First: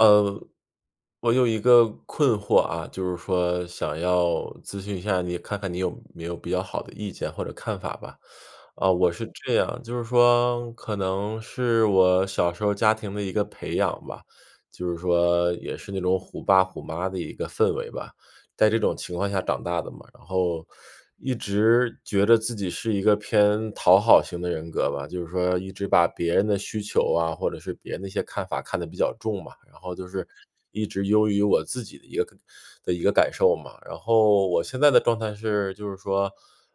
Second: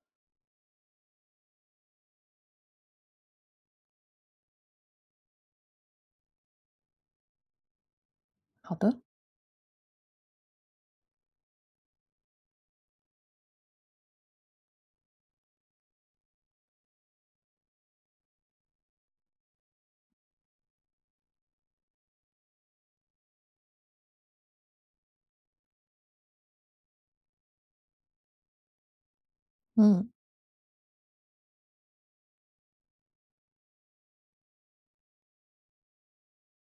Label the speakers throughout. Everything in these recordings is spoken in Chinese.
Speaker 1: 呃，我有一个困惑啊，就是说想要咨询一下你看看你有没有比较好的意见或者看法吧。
Speaker 2: 好
Speaker 1: 啊，
Speaker 2: 的。
Speaker 1: 我是这样就是说可能是我小时候家庭的一个培养吧，就是说也是那种虎爸虎妈的一个氛围吧，在这种情况下长大的嘛。然后，一直觉着自己是一个偏讨好型的人格吧。就是说一直把别人的需求啊，或者是别人的一些看法看得比较重嘛。然后就
Speaker 2: 嗯。
Speaker 1: 是一直优于我自己的一个感的一个感受嘛。然后我现在的状态是就是说，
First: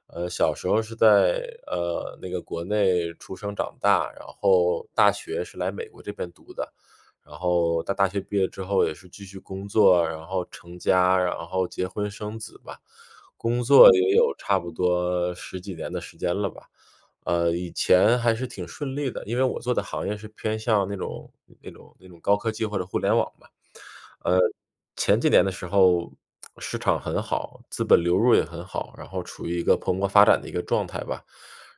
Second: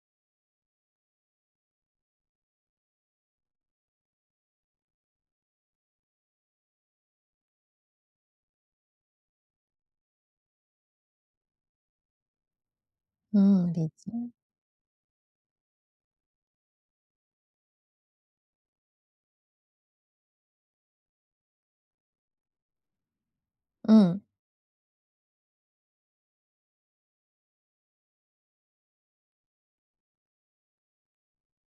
Speaker 1: 呃，小时候是在，呃，那个国内出生长大，然后大学是来美国这边读的。然后到大学毕业之后也是继续工作，然后成家，然后结婚生子吧。工
Speaker 2: 嗯，
Speaker 1: 作
Speaker 2: 理
Speaker 1: 也
Speaker 2: 解。
Speaker 1: 有差不多10几年的时间了吧。呃，以前还是挺顺利的，因为我做的行业是偏向那种那种那种高科技或者互联网嘛。呃，
Speaker 2: 嗯。
Speaker 1: 前几年的时候市场很好，资本流入也很好，然后处于一个蓬勃发展的一个状态吧。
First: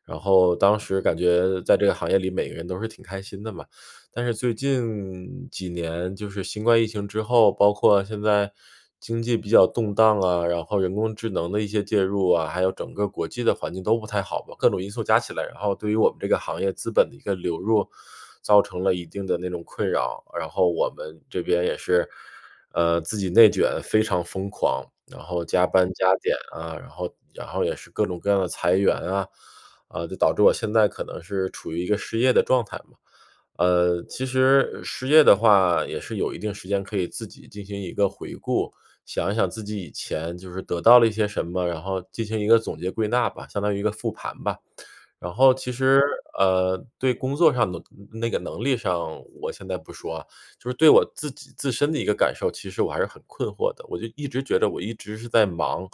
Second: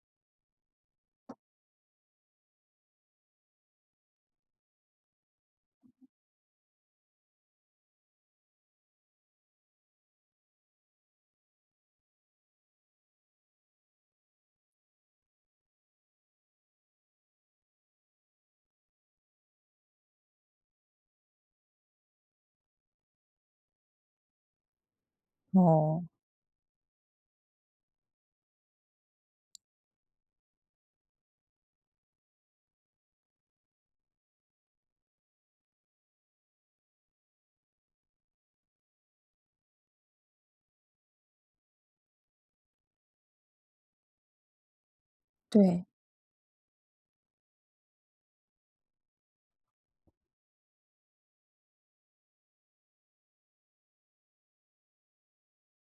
Speaker 1: 然后当时感觉在这个行业里，每个人都是挺开心的嘛。但是最近几年，就是新冠疫情之后，包括现在经济比较动荡啊，然后人工智能的一些介入啊，还有整个国际的环境都不太好吧。各种因素加起来，然后对于我们这个行业资本的一个流入造成了一定的那种困扰。然后我们这边也是，呃，自己内卷非常疯狂，然后加班
Speaker 2: 哦。
Speaker 1: 加点啊，然后然后也是各种各样地裁员啊，呃，就导致我现在可能是处于一个失业的状态嘛。呃，其实失业的话也是有一定时间可以自己进行一个回顾，想一想自己以前就是得到了一些什么，然后进行一个总结归纳吧，相当于一个复盘吧。然后其
Speaker 2: 对。
Speaker 1: 实，呃，对工作上的那个能力上，我现在不说啊。就是对我自己自身的一个感受，其实我还是很困惑的，我就一直觉得我一直是在忙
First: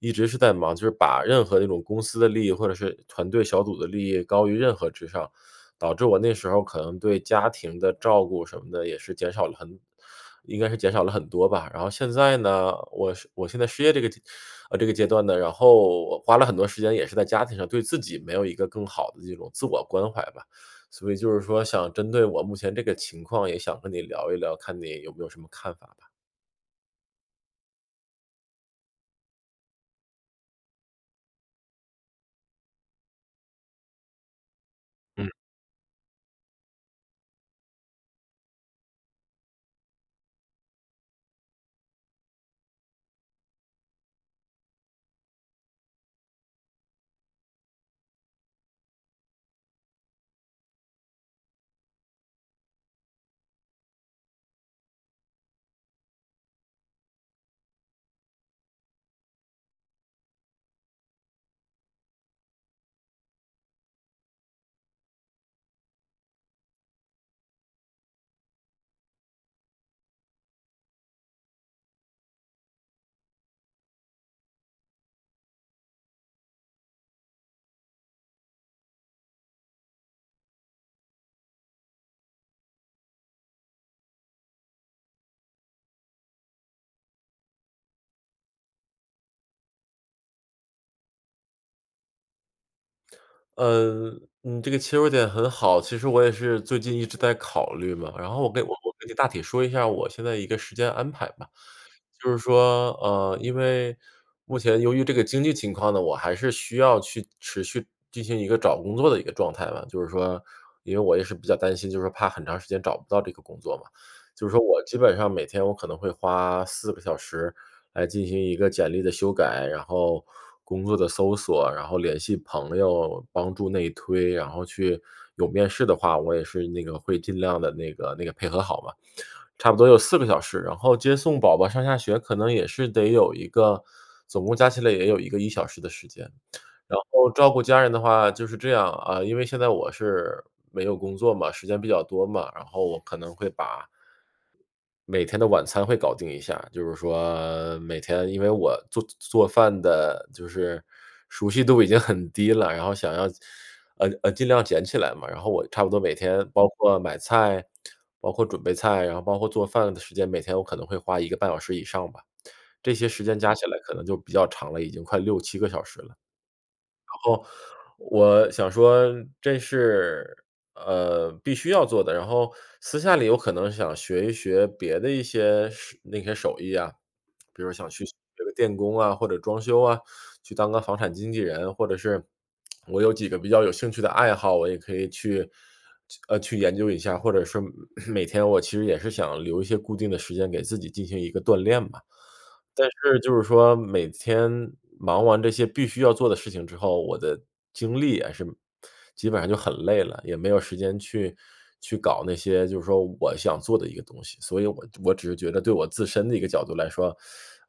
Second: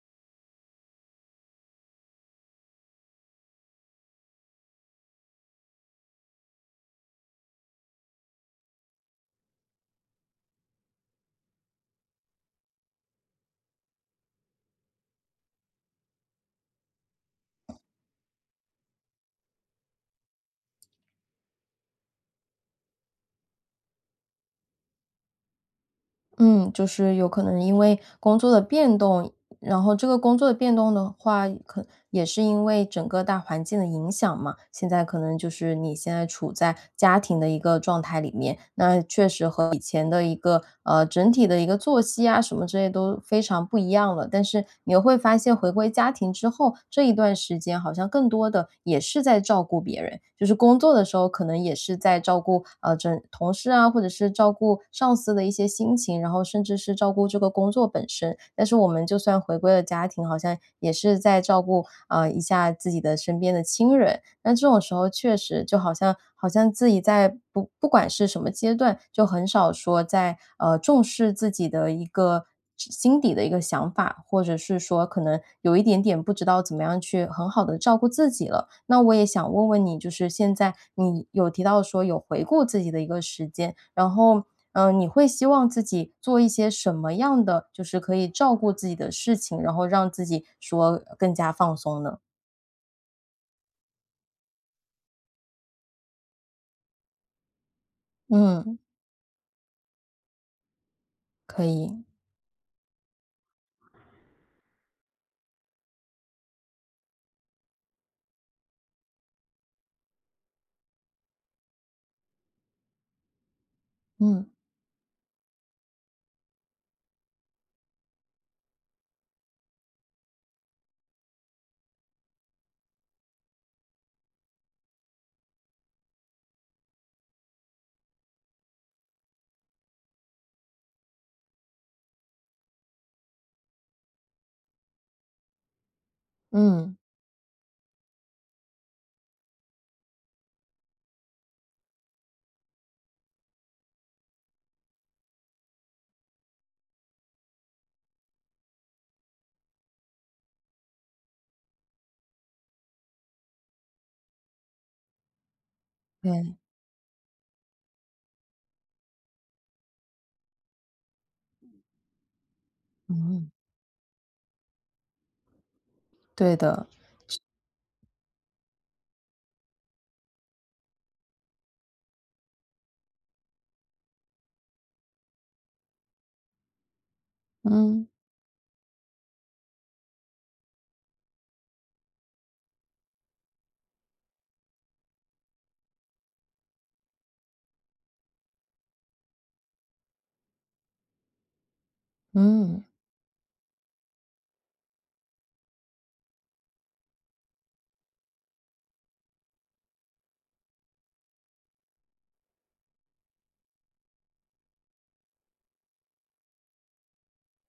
Speaker 1: 一直是在忙，就是把任何一种公司的利益或者是团队小组的利益高于任何之上。导致我那时候可能对家庭的照顾什么的也是减少了很应该是减少了很多吧。然后现在呢，我失我现在失业这个这个阶段呢然后我花了很多时间也是在家庭上，对自己没有一个更好地这种自我关怀吧。所以就是说想针对我目前这个情况，也想跟你聊一聊，看你有没有什么看法吧。
Speaker 2: 嗯，就是有可能是因为工作的变动然后这个工作的变动的话，可也是因为整个大环境的影响嘛。现在可
Speaker 1: 嗯。
Speaker 2: 能就是你现在处在家庭的一个状态里面，那确实和以前的一个，呃，整体的一个作息啊，什么之类都非常不一样了。但是你会发现回归家庭之后，这一段时间好像更多地也是在照顾别人，就是工作的时候，可能也是在照顾，呃，这同事啊，或者是照顾上司的一些心情，然后甚至是照顾这个工作本身。但是我们就算回归了家庭，好像也是在照顾，呃，一下自己的身边的亲人，但这种时候确实就好像好像自己在不不管是什么阶段，就很少说在，呃，重视自己的一个之心底的一个想法，或者是说可能有一点点不知道怎么样去很好地照顾自己了。那我也想问问你就是现在你有提到说有回顾自己的一个时间，然后，呃，你会希望自己做一些什么样的就是可以照顾自己的事情，然后让自己说更加放松呢？
Speaker 1: 呃，你这个切入点很好，其实我也是最近一直在考虑嘛，然后我跟我
Speaker 2: 嗯。
Speaker 1: 我跟你大体说一下我现在一个时间安排吧。
Speaker 2: 可以。
Speaker 1: 就是说，呃，因为，目前由于这个经济情况呢，我还是需要去持续进行一个找工作的一个状态嘛，就是说，因为我也是比较担心，就是怕很长时间找不到这个工作嘛。
Speaker 2: 嗯。
Speaker 1: 就是说我基本上每天我可能会花4个小时来进行一个简历的修改，然后，工作的搜索，然后联系朋友帮助内推然后去有面试的话，我也是那个会尽量地那个那个配合好吧，差不多有4个小时。然后接送宝宝上下学可能也是得有一个，总共加起来也有一个1小时的时间，
Speaker 2: 嗯。
Speaker 1: 然后照顾家人的话就是这样，啊，因为现在我是，没有工作嘛，时间比较多嘛，然后我可能会把每天的晚餐会搞定一下，就是说，每天因为我做做做饭的就是熟悉度已经很低了，然后想要，呃呃，尽量捡起来嘛。然后我差不多每天，
Speaker 2: 对。
Speaker 1: 包括买菜，包括准备菜，然后包括做饭的时间，每天我可能会花1个半小时以上吧，这些时间
Speaker 2: 嗯。
Speaker 1: 加起来可能就比较长了，已经快6-7个小时了。
Speaker 2: 对的。
Speaker 1: 然后，我，想说这是，呃，必须要做的，然后私下里有可能想学一学别的一些手那些手艺啊，比如想去
Speaker 2: 嗯。
Speaker 1: 学个电工啊，或者装修啊、去当个房产经纪人。或者是，我有几个比较有兴趣的爱好，我也可以去去呃，去研究一下，或者说 每天我其实也是想留一些固定的时间给自己进行一个锻炼吧。
Speaker 2: 嗯。
Speaker 1: 但是就是说，每天忙完这些必须要做的事情之后，我的精力也是，基本上就很累了，也没有时间去，去搞那些就事说我想做的一个东西，所以我我只是觉得对我自身的一个角度来说，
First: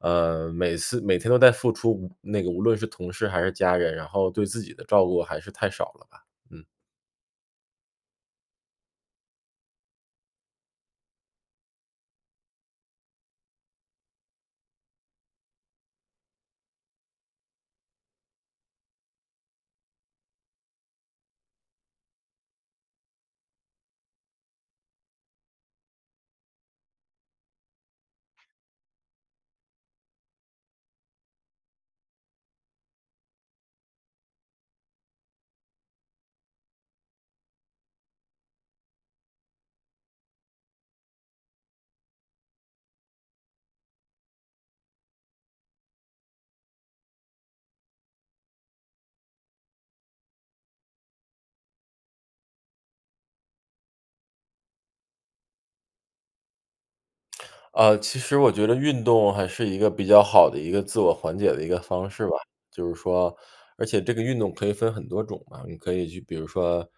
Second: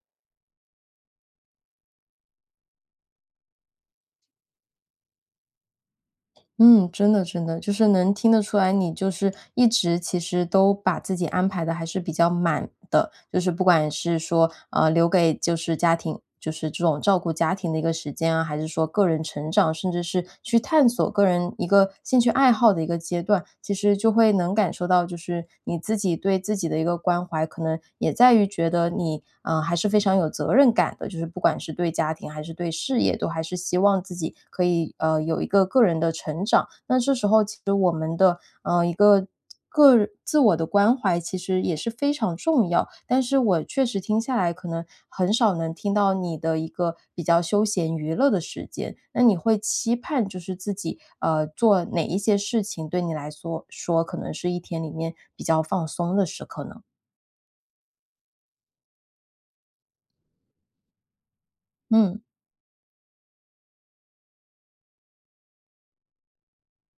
Speaker 1: 呃，每次每天都在付出，那个无论是同事还是家人，然后对自己的照顾还是太少了吧，嗯。
Speaker 2: 嗯，真的真的，就是能听得出来，你就是一直其实都把自己安排得还是比较满的，就是不管是说，呃，留给就是家庭就是这种照顾家庭的一个时间啊，还是说个人成长，甚至是，去探索个人一个兴趣爱好的一个阶段。其实就会能感受到，就是你自己对自己的一个关怀可能也在于觉得你，啊，还是非常有责任感的，就是不管是是对家庭还是对事业都还是希望自己可以，呃，有一个个人的成长。那这时候其实我们的，呃，一个个人自我的关怀其实也是非常重要。但是我确实听下来可能，很少能听到你的一个比较休闲娱乐的时间，那你会期盼就是自己，呃，做哪一些事情对你来缩说可能是一天里面，比较放松的时刻呢？
Speaker 1: 呃，其实我觉得运动还是一个比较好的一个自我缓解的一个方
Speaker 2: 嗯。
Speaker 1: 式吧。就是说而且这个运动可以分很多种嘛。你可以去，比如说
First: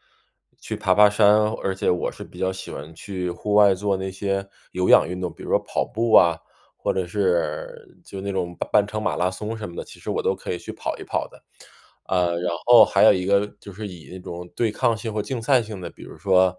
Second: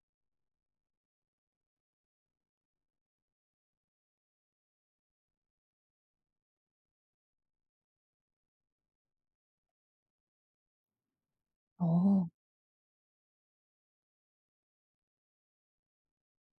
Speaker 1: 去爬爬山，而且我是比较喜欢去户外做那些有氧运动，比如说跑步啊，或者是，就那种半程马拉松什么的，其实我都可以去跑一跑的。
Speaker 2: 哦。
Speaker 1: 呃，然后还有一个就是以一种对抗性和竞赛性的，比如说，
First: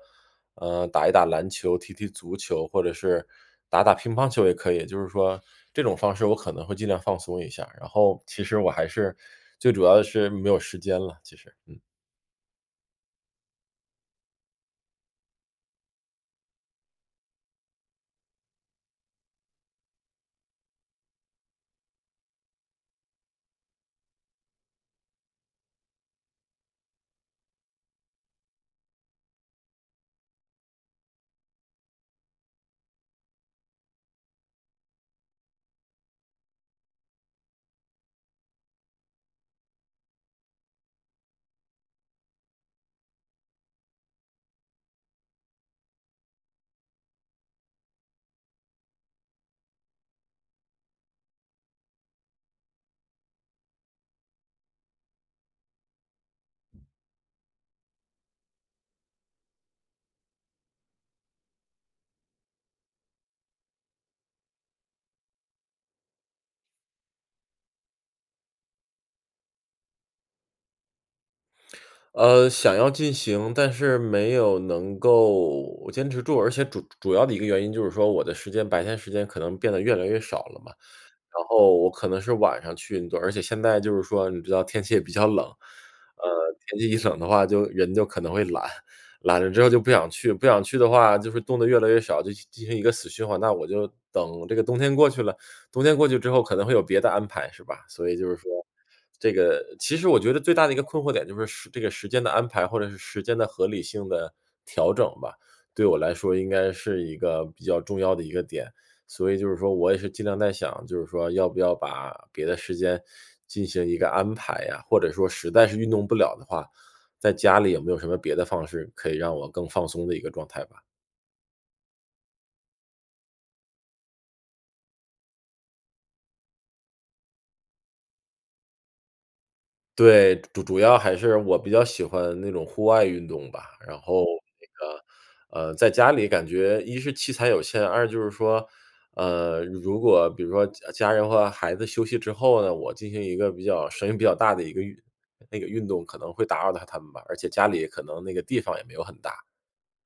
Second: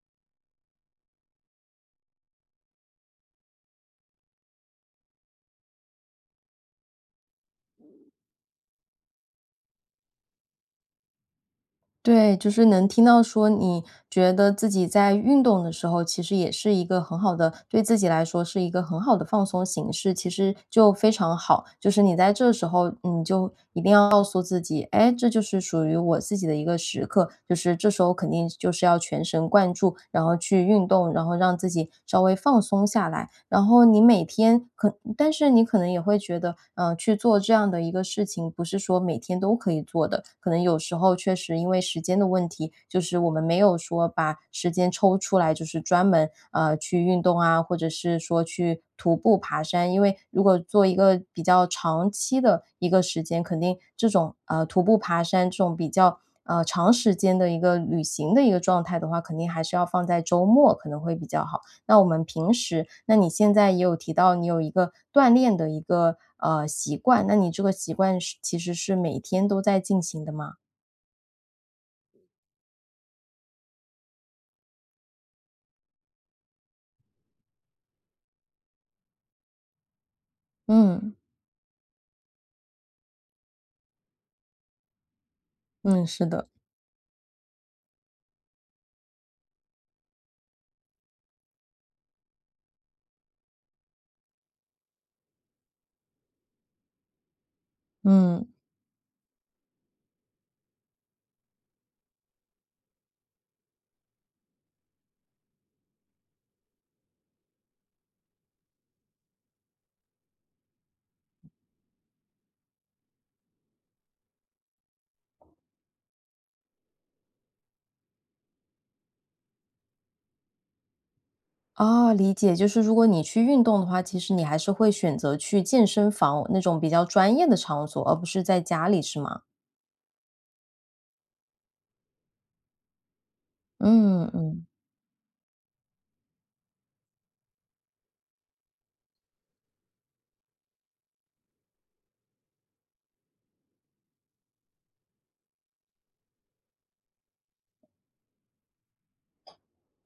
Speaker 1: 呃，打一打篮球，踢踢足球，或者是打打乒乓球也可以，就是说这种方式我可能会尽量放松一下，然后，其实我还是最主要的是没有时间了，其实，嗯。
Speaker 2: 对，就是能听到说你觉得自己在运动的时候，其实也是一个很好的对自己来说是一个很好的放松形式，其实就非常好。就是你在这时候你就一定要告诉自己，哎，这就是属于我自己的一个时刻，就是这时候肯定就是要全神贯注，然后去运动，然后让自己稍微放松下来。然后你每天可但是你可能也会觉得，呃，去做这样的一个事情，不是说每天都可以做的，可能有时候确实因为时间的问题，就是我们没有说把时间抽出来，就是专门，呃，去运动啊，或者是说去徒步爬山。因为如果做一个比较长期的一个时间，肯定这种，啊，徒步爬山这种，比较，呃，长时间的一个旅行的一个状态的话，肯定还是要放在周末可能会比较好。那我们平时那你现在也有提到你有一个锻炼的一个，呃，习惯，那你这个习惯是其实是每天都在进行的吗？
Speaker 1: 呃，想要进行，但是没有能够坚持住，而且主主要的一个原因就是说我的时间，白天时间可能变得越来越少了嘛。
Speaker 2: 嗯。
Speaker 1: 然后我可能是晚上去运动，而且现在就是说你知道天气也比较冷，
Speaker 2: 嗯，是的。
Speaker 1: 呃，天气一冷的话就人就可能会懒。懒了之后就不想去，不想去的话就是动得越来越少，就进进行一个死循环。那我就等这个冬天过去了，冬天过去之后可能会有别的安排，是吧？所以就是说，
Speaker 2: 嗯。
Speaker 1: 这个其实我觉得最大的一个困惑点就是时这个时间的安排或者是时间的合理性的调整吧。对我来说应该是一个比较重要的一个点。所以就是说我也是尽量在想，就是说要不要把别的时间进行一个安排啊？或者说实在是运动不了的话，在家里有没有什么别的方式可以让我更放松的一个状态吧。
Speaker 2: 哦，理解，就是如果你去运动的话，其实你还是会选择去健身房那种比较专业的场所，而不是在家里是吗？
Speaker 1: 对，主主要还是我比较喜欢那种户外运动吧。然后
Speaker 2: 嗯，嗯。
Speaker 1: 那个，呃，在家里感觉一是器材有限，二就是说，呃，如果比如说家家人和孩子休息之后呢，我进行一个比较声音比较大的一个运那个运动可能会打扰到他们吧，而且家里可能那个地方也没有很大。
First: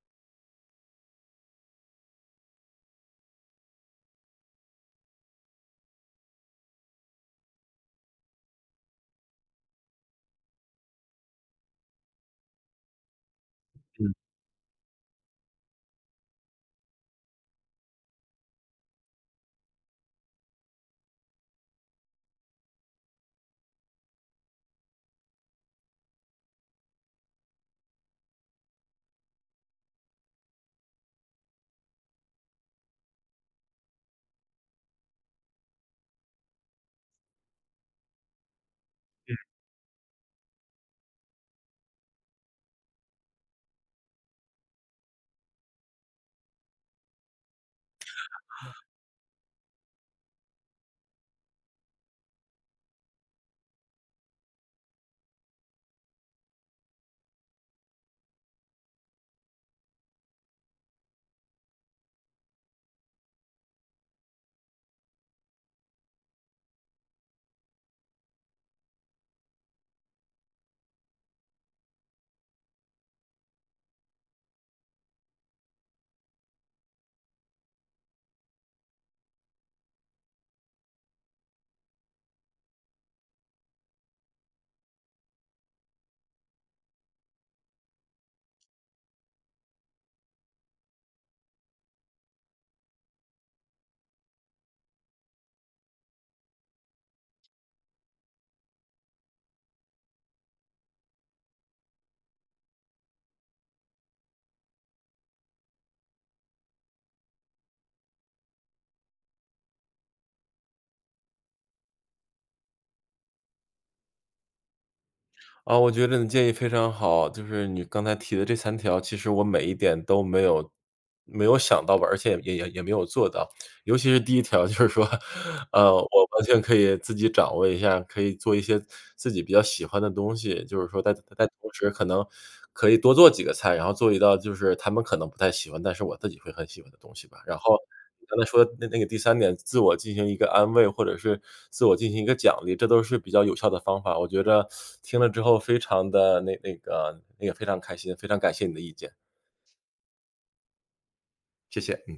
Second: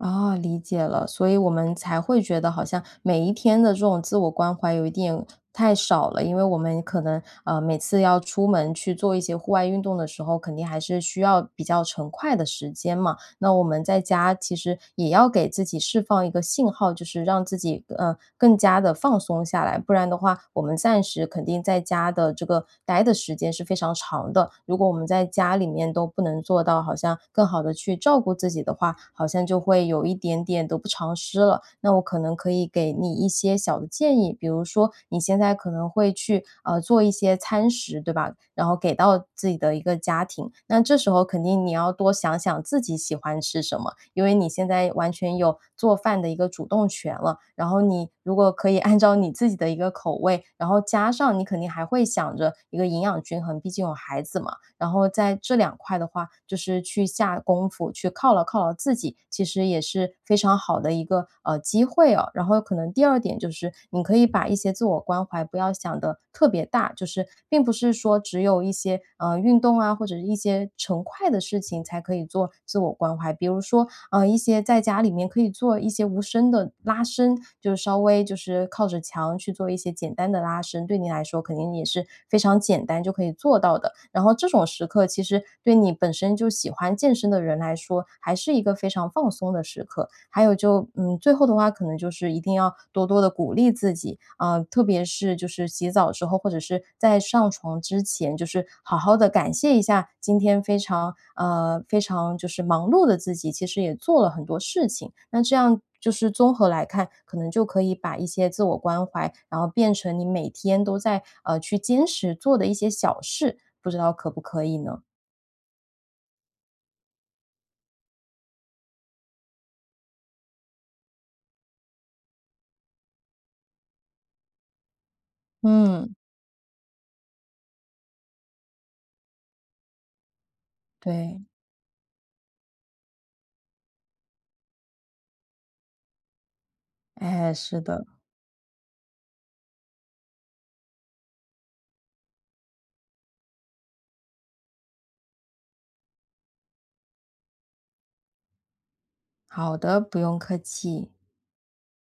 Speaker 2: 哦，理解了，所以我们才会觉得好像每一天的这种自我关怀有一点太少了。因为我们可能，呃，每次要出门去做一些户外运动的时候，肯定还是需要比较成块的时间嘛，那我们在
Speaker 1: 嗯。
Speaker 2: 家其实也要给自己释放一个信号，就是让自己，呃，更加地放松下来。不然的话，我们暂时肯定在家的这个呆的时间是非常长的，如果我们在家里面都不能做到好像更好地去照顾自己的话，好像就会有一点点得不偿失了。那我可能可以给你一些小的建议，比如说你现在可能会去，呃，做一些餐食，对吧？然后给到
Speaker 1: 嗯。
Speaker 2: 自己的一个家庭，那这时候肯定你要多想想自己喜欢吃什么，因为你现在完全有做饭的一个主动权了，然后你如果可以按照你自己的一个口味，然后加上你肯定还会想着一个营养均衡，毕竟有孩子嘛，然后在这两块的话就是去下功夫，去犒劳犒劳自己，其实也是非常好的一个，呃，机会啊。然后可能第二点就是你可以把一些自我关怀不要想得特别大，就是并不是说只有一些，啊，运动啊，或者是一些成块的事情才可以做自我关怀。比如说，啊，一些在家里面可以做一些无声的拉伸，就稍微就是靠着墙去做一些简单的拉伸，对你来说肯定也是非常简单就可以做到的。然后这种时刻其实对你本身就喜欢健身的人来说，还是一个非常放松的时刻。还有就，嗯，最后的话可能就是一定要多多地鼓励自己。啊，特别是就是洗澡的时候，或者是在上床之前，就是好好地感谢一下，今天非常，呃，非常，就是忙碌的自己。其实也做了很多事情。那这样就是综合来看，可能就可以把一些自我关怀，然后变成你每天都在，呃，去坚持做的一些小事，不知道可不可以呢？
Speaker 1: 啊，我觉得你建议非常好，就是你刚才提的这3条，其实我每一点都没有没有想到吧，而且也也也没有做到。尤其是第一条就是说。呃，
Speaker 2: 嗯。
Speaker 1: 我完全可以自己掌握一下，可以做一些自己比较喜欢的东西。就是说在在
Speaker 2: 对。
Speaker 1: 同时可能，可以多做几个菜，然后做一道就是他们可能不太喜欢，但是我自己会很喜欢的东西吧。
Speaker 2: 哎，
Speaker 1: 然后
Speaker 2: 是的。
Speaker 1: 刚才说的那那个第三点，自我进行一个安慰，或者是自我进行一个奖励，这都是比较有效的方法，我觉着听了之后，非常地那那个那个非常开心，非常感谢你的意见。
Speaker 2: 好的，不用客气。
Speaker 1: 谢谢，嗯。